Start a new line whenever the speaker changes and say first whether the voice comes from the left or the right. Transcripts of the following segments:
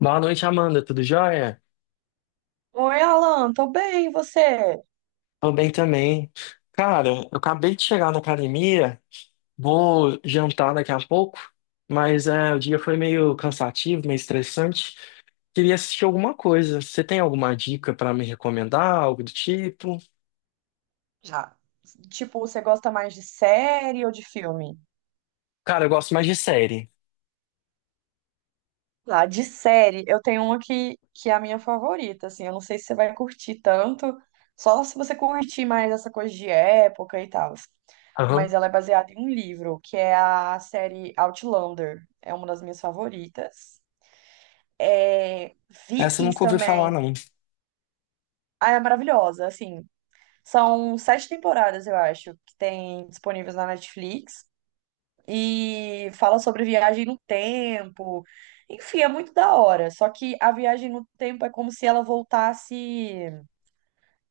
left: Boa noite, Amanda. Tudo jóia?
right: Oi, Alan, tô bem, e você?
left: Tô bem também. Cara, eu acabei de chegar na academia, vou jantar daqui a pouco, mas o dia foi meio cansativo, meio estressante. Queria assistir alguma coisa. Você tem alguma dica pra me recomendar, algo do tipo?
right: Já. Tipo, você gosta mais de série ou de filme?
left: Cara, eu gosto mais de série.
right: Ah, de série, eu tenho uma que é a minha favorita, assim, eu não sei se você vai curtir tanto, só se você curtir mais essa coisa de época e tal. Mas
left: Aham.
right: ela é baseada em um livro, que é a série Outlander, é uma das minhas favoritas. É,
left: Essa eu
right: Vikings
left: nunca ouvi falar,
right: também,
left: não.
right: ah, é maravilhosa, assim, são sete temporadas, eu acho, que tem disponíveis na Netflix. E fala sobre viagem no tempo. Enfim, é muito da hora. Só que a viagem no tempo é como se ela voltasse.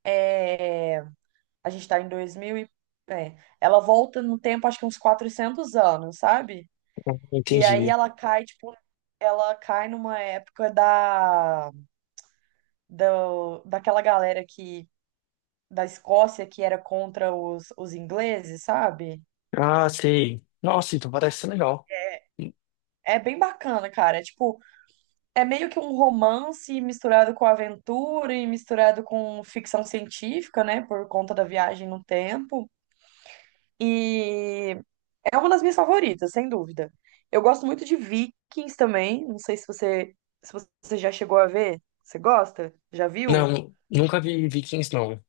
right: é, A gente tá em 2000 e. Ela volta no tempo, acho que uns 400 anos, sabe? E aí
left: Entendi.
right: ela cai, tipo, ela cai numa época da, da daquela galera que da Escócia que era contra os ingleses, sabe?
left: Ah, sei. Nossa, então parece ser legal.
right: É, é bem bacana, cara. É, tipo, é meio que um romance misturado com aventura e misturado com ficção científica, né? Por conta da viagem no tempo. E é uma das minhas favoritas, sem dúvida. Eu gosto muito de Vikings também. Não sei se você já chegou a ver. Você gosta? Já viu?
left: Não, nunca vi Vikings, não.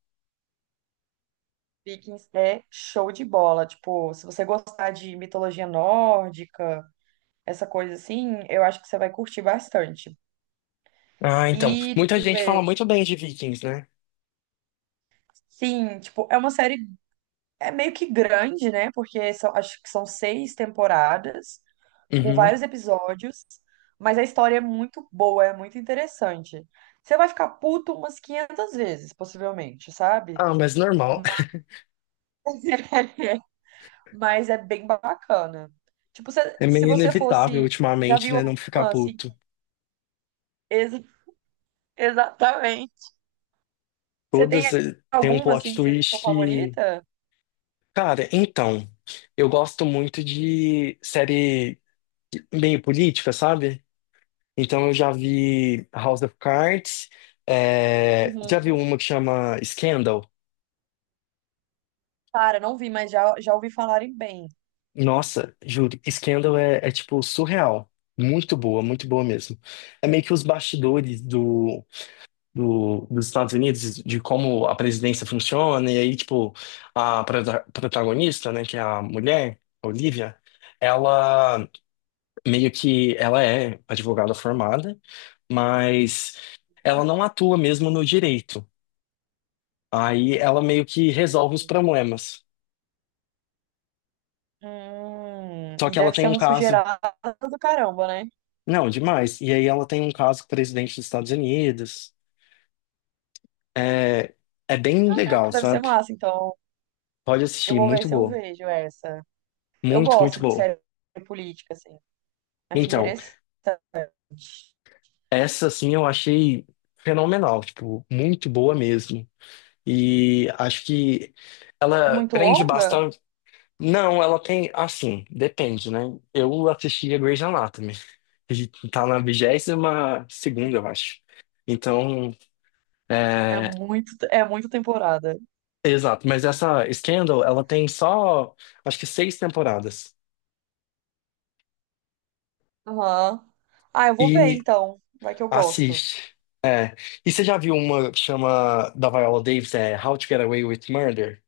right: Vikings é show de bola. Tipo, se você gostar de mitologia nórdica, essa coisa assim, eu acho que você vai curtir bastante.
left: Ah, então.
right: E, deixa
left: Muita
right: eu
left: gente fala
right: ver.
left: muito bem de Vikings, né?
right: Sim, tipo, é uma série é meio que grande, né? Porque são, acho que são seis temporadas, com
left: Uhum.
right: vários episódios, mas a história é muito boa, é muito interessante. Você vai ficar puto umas 500 vezes, possivelmente, sabe?
left: Ah, mas normal.
right: Mas, mas é bem bacana. Tipo, se,
left: É
right: se
left: meio
right: você
left: inevitável
right: fosse. Já
left: ultimamente,
right: viu
left: né? Não ficar
right: alguma, assim,
left: puto.
right: que. Ex- exatamente. Você
left: Todas
right: tem
left: têm um
right: alguma,
left: plot
right: assim, que seja sua
left: twist que.
right: favorita?
left: Cara, então. Eu gosto muito de série meio política, sabe? Então eu já vi House of Cards. Já vi
right: Uhum.
left: uma que chama Scandal.
right: Para, não vi, mas já ouvi falarem bem.
left: Nossa, juro, Scandal é tipo surreal. Muito boa mesmo. É meio que os bastidores dos Estados Unidos, de como a presidência funciona, e aí, tipo, a protagonista, né, que é a mulher, a Olivia, ela meio que, ela é advogada formada, mas ela
right: Uhum.
left: não atua mesmo no direito. Aí ela meio que resolve os
right: Entendi.
left: problemas. Só
right: E
left: que ela
right: deve
left: tem
right: ser
left: um
right: uma
left: caso,
right: sujeirada do caramba, né?
left: não, demais, e aí ela tem um caso com o presidente dos Estados Unidos. É, é bem
right: Caraca,
left: legal,
right: deve ser
left: sabe?
right: massa. Então,
left: Pode
right: eu
left: assistir,
right: vou ver
left: muito
right: se eu
left: boa.
right: vejo essa. Eu
left: Muito, muito
right: gosto de
left: boa.
right: série política, assim. Acho
left: Então,
right: interessante.
left: essa, assim, eu achei fenomenal, tipo, muito boa mesmo. E acho que
right: É
left: ela
right: muito
left: prende
right: longa?
left: bastante. Não, ela tem, assim, depende, né? Eu assisti a Grey's Anatomy. E tá na 22ª, eu acho. Então, é...
right: É muito temporada.
left: Exato, mas essa Scandal, ela tem só, acho que seis temporadas.
right: Aham. Ah, eu vou ver
left: E
right: então. Vai que eu gosto.
left: assiste. É. E você já viu uma que chama da Viola Davis, é How to Get Away with Murder?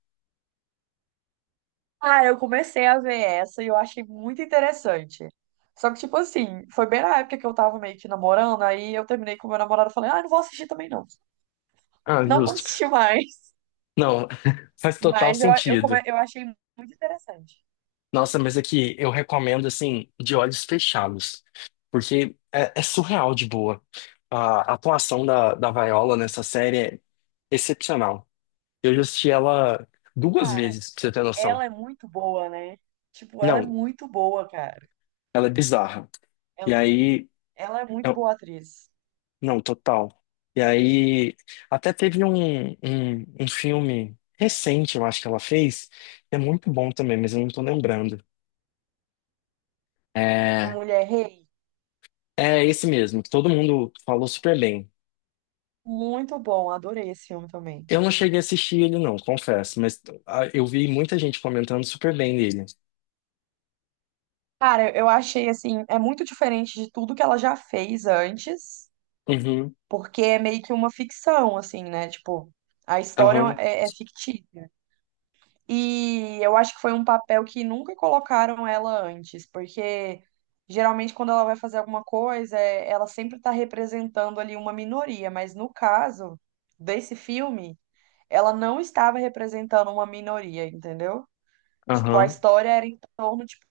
right: Ah, eu comecei a ver essa e eu achei muito interessante. Só que, tipo assim, foi bem na época que eu tava meio que namorando, aí eu terminei com meu namorado e falei, ah, não vou assistir também não.
left: Ah,
right: Não vou
left: justo.
right: assistir mais.
left: Não, faz total
right: Mas
left: sentido.
right: eu achei muito interessante.
left: Nossa, mas aqui eu recomendo assim, de olhos fechados, porque é surreal de boa. A atuação da Viola nessa série é excepcional. Eu já assisti ela duas
right: Cara,
left: vezes, pra você ter noção.
right: ela é muito boa, né? Tipo, ela é
left: Não,
right: muito boa, cara.
left: ela é bizarra. E
right: Ela,
left: aí.
right: ela é muito
left: eu-
right: boa atriz.
left: não, total. E aí. Até teve um filme recente, eu acho que ela fez, que é muito bom também, mas eu não tô lembrando.
right: Uma
left: É,
right: mulher rei.
left: É esse mesmo, que todo mundo falou super bem.
right: Muito bom. Adorei esse filme também.
left: Eu não cheguei a
right: Adorei.
left: assistir ele, não, confesso, mas ah, eu vi muita gente comentando super bem dele.
right: Cara, eu achei assim, é muito diferente de tudo que ela já fez antes,
left: Uhum,
right: porque é meio que uma ficção, assim, né? Tipo, a história
left: aham,
right: é fictícia. E eu acho que foi um papel que nunca colocaram ela antes, porque geralmente quando ela vai fazer alguma coisa, ela sempre está representando ali uma minoria, mas no caso desse filme, ela não estava representando uma minoria, entendeu? Tipo, a
left: aham,
right: história era em torno tipo,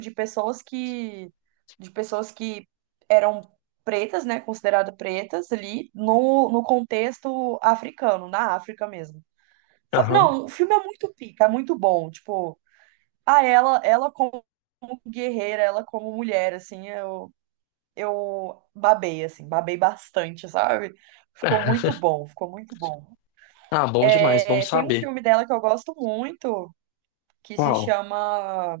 right: de pessoas que de pessoas que eram pretas, né, consideradas pretas ali no contexto africano, na África mesmo.
left: aham.
right: Não, o filme é muito pica, é muito bom. Tipo, ela como guerreira, ela como mulher, assim, eu babei, assim, babei bastante, sabe? Ficou muito bom, ficou muito bom.
left: Ah, bom demais, bom
right: É, tem um
left: saber.
right: filme dela que eu gosto muito, que se
left: Qual?
right: chama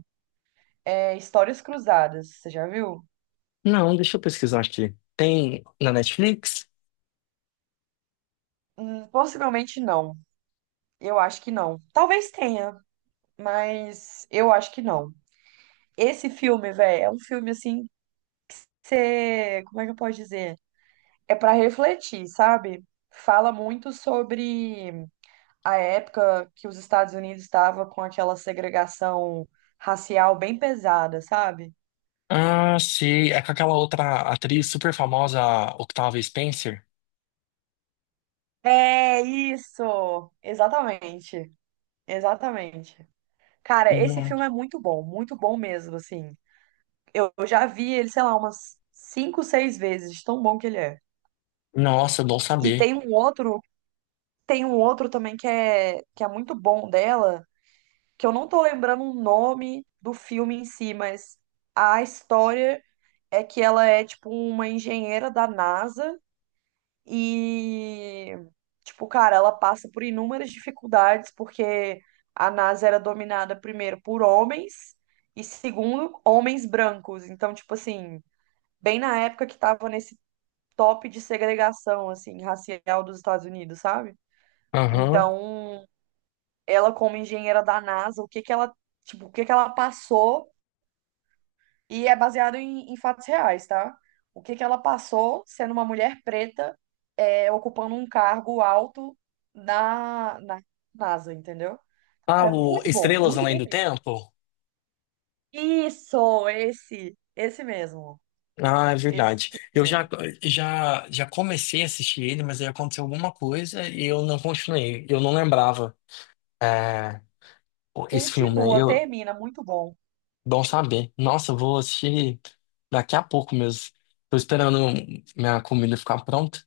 right: Histórias Cruzadas. Você já viu?
left: Não, deixa eu pesquisar aqui. Tem na Netflix?
right: Possivelmente não. Eu acho que não. Talvez tenha, mas eu acho que não. Esse filme, velho, é um filme assim. Você, como é que eu posso dizer? É para refletir, sabe? Fala muito sobre a época que os Estados Unidos estavam com aquela segregação racial bem pesada, sabe?
left: Ah, sim, é com aquela outra atriz super famosa, a Octavia Spencer?
right: É isso! Exatamente, exatamente. Cara, esse
left: Não.
right: filme é muito bom mesmo, assim. Eu já vi ele, sei lá, umas cinco, seis vezes, de tão bom que ele é.
left: Nossa, bom
right: E
left: saber.
right: tem um outro também que é muito bom dela que eu não tô lembrando o nome do filme em si, mas a história é que ela é tipo uma engenheira da NASA e tipo, cara, ela passa por inúmeras dificuldades porque a NASA era dominada primeiro por homens e segundo, homens brancos. Então, tipo assim, bem na época que tava nesse top de segregação assim racial dos Estados Unidos, sabe?
left: Aham.
right: Então, ela como engenheira da NASA, o que que ela, tipo, o que que ela passou. E é baseado em fatos reais, tá? O que que ela passou sendo uma mulher preta, ocupando um cargo alto na NASA, entendeu?
left: Ah,
right: É
left: o Estrelas
right: muito
left: Além
right: bom
left: do
right: mesmo.
left: Tempo?
right: Isso, esse mesmo,
left: Ah, é
right: esse
left: verdade. Eu já,
right: mesmo.
left: já, já comecei a assistir ele, mas aí aconteceu alguma coisa e eu não continuei. Eu não lembrava é, esse filme. Aí.
right: Continua, termina, muito bom.
left: Bom saber. Nossa, eu vou assistir daqui a pouco mesmo. Tô esperando minha comida ficar pronta.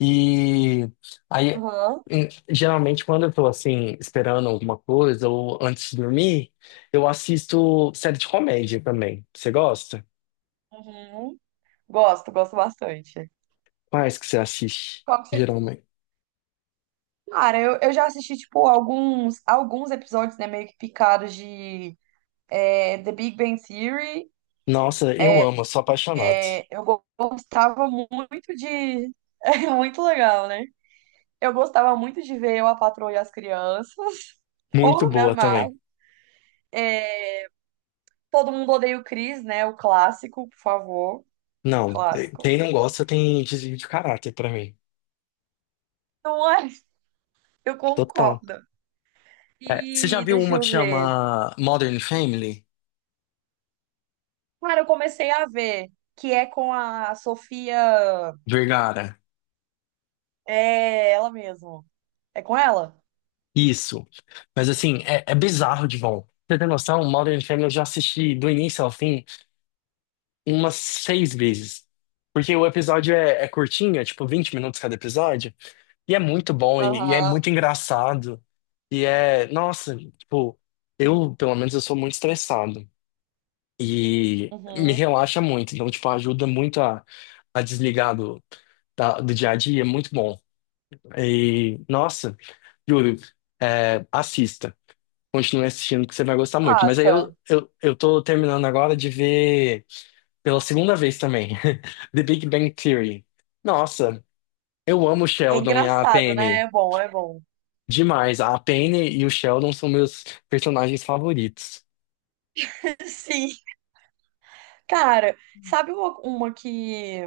left: E aí,
right: Uhum.
left: geralmente, quando eu tô assim, esperando alguma coisa ou antes de dormir, eu assisto série de comédia também. Você gosta?
right: Uhum. Gosto, gosto bastante.
left: Quais que você assiste,
right: Qual que você...
left: geralmente?
right: Cara, eu já assisti, tipo, alguns episódios, né, meio que picados de The Big Bang Theory.
left: Nossa, eu amo, sou apaixonado.
right: É, eu gostava muito de. É muito legal, né? Eu gostava muito de ver Eu, a Patroa e as Crianças.
left: Muito
right: Porra, me
left: boa
right: amava.
left: também.
right: Todo mundo odeia o Chris, né? O clássico, por favor.
left: Não,
right: Clássico.
left: quem não gosta tem desvio de caráter pra mim.
right: Não é? Eu
left: Total.
right: concordo.
left: É, você já
right: E
left: viu
right: deixa
left: uma
right: eu
left: que
right: ver.
left: chama Modern Family?
right: Cara, eu comecei a ver que é com a Sofia.
left: Vergara.
right: É ela mesmo. É com ela?
left: Isso. Mas assim, é bizarro de bom. Pra você tem noção? Modern Family eu já assisti do início ao fim umas seis vezes. Porque o episódio é curtinho, é tipo 20 minutos cada episódio. E é muito bom, e é
right: Aham.
left: muito engraçado. E é, nossa, tipo, eu, pelo menos, eu sou muito estressado. E me
right: Uhum.
left: relaxa muito. Então, tipo, ajuda muito a desligar do dia a dia, é muito bom. E, nossa, juro, é, assista. Continue assistindo que você vai gostar muito. Mas aí
right: Passa.
left: eu tô terminando agora de ver pela segunda vez também, The Big Bang Theory. Nossa, eu amo o
right: É
left: Sheldon e a
right: engraçado, né?
left: Penny
right: É bom, é bom.
left: demais. A Penny e o Sheldon são meus personagens favoritos.
right: Sim. Cara, sabe uma que,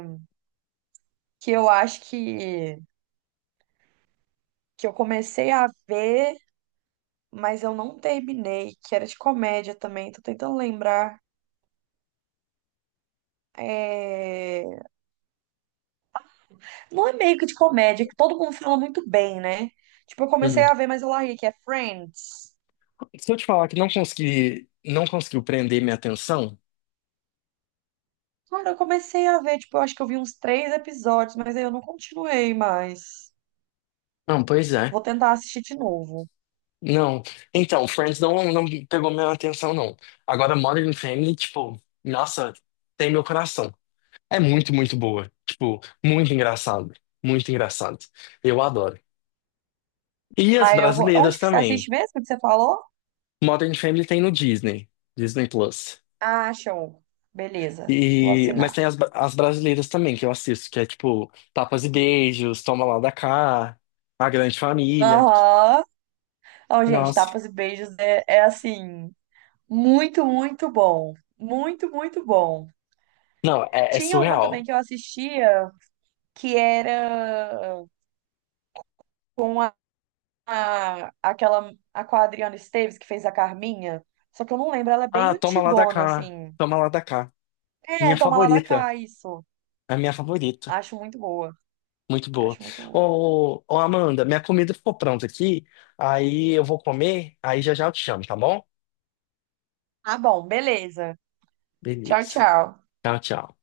right: que eu acho que eu comecei a ver, mas eu não terminei, que era de comédia também, tô tentando lembrar. É... Não é meio que de comédia, que todo mundo fala muito bem, né? Tipo, eu comecei
left: Uhum.
right: a ver, mas eu larguei, que é Friends.
left: Se eu te falar que não consegui, não conseguiu prender minha atenção,
right: Cara, eu comecei a ver, tipo, eu acho que eu vi uns três episódios, mas aí eu não continuei mais.
left: não, pois é.
right: Vou tentar assistir de novo.
left: Não. Então, Friends não, não pegou minha atenção, não. Agora, Modern Family, tipo, nossa, tem meu coração. É muito, muito boa. Tipo, muito engraçado. Muito engraçado. Eu adoro. E as
right: Aí eu vou.
left: brasileiras
right: Onde que você assiste
left: também.
right: mesmo que você falou?
left: Modern Family tem no Disney. Disney Plus.
right: Ah, show. Beleza, vou
left: E, mas tem
right: assinar.
left: as brasileiras também que eu assisto, que é tipo Tapas e Beijos, Toma Lá da Cá, A Grande Família.
right: Aham. Ó, gente,
left: Nossa.
right: Tapas e Beijos é assim, muito, muito bom. Muito, muito bom.
left: Não, é, é
right: Tinha uma também
left: surreal.
right: que eu assistia que era com a, aquela a com a Adriana Esteves que fez a Carminha. Só que eu não lembro, ela é bem
left: Ah, Toma Lá da
right: antigona,
left: Cá.
right: assim.
left: Toma Lá da Cá.
right: É,
left: Minha
right: Toma Lá da
left: favorita.
right: Cá, isso.
left: A minha favorita.
right: Acho muito boa.
left: Muito boa.
right: Acho muito boa.
left: Ô, Amanda, minha comida ficou pronta aqui. Aí eu vou comer. Aí já já eu te chamo, tá bom?
right: Tá bom, beleza. Tchau,
left: Beleza.
right: tchau.
left: Tchau, tchau.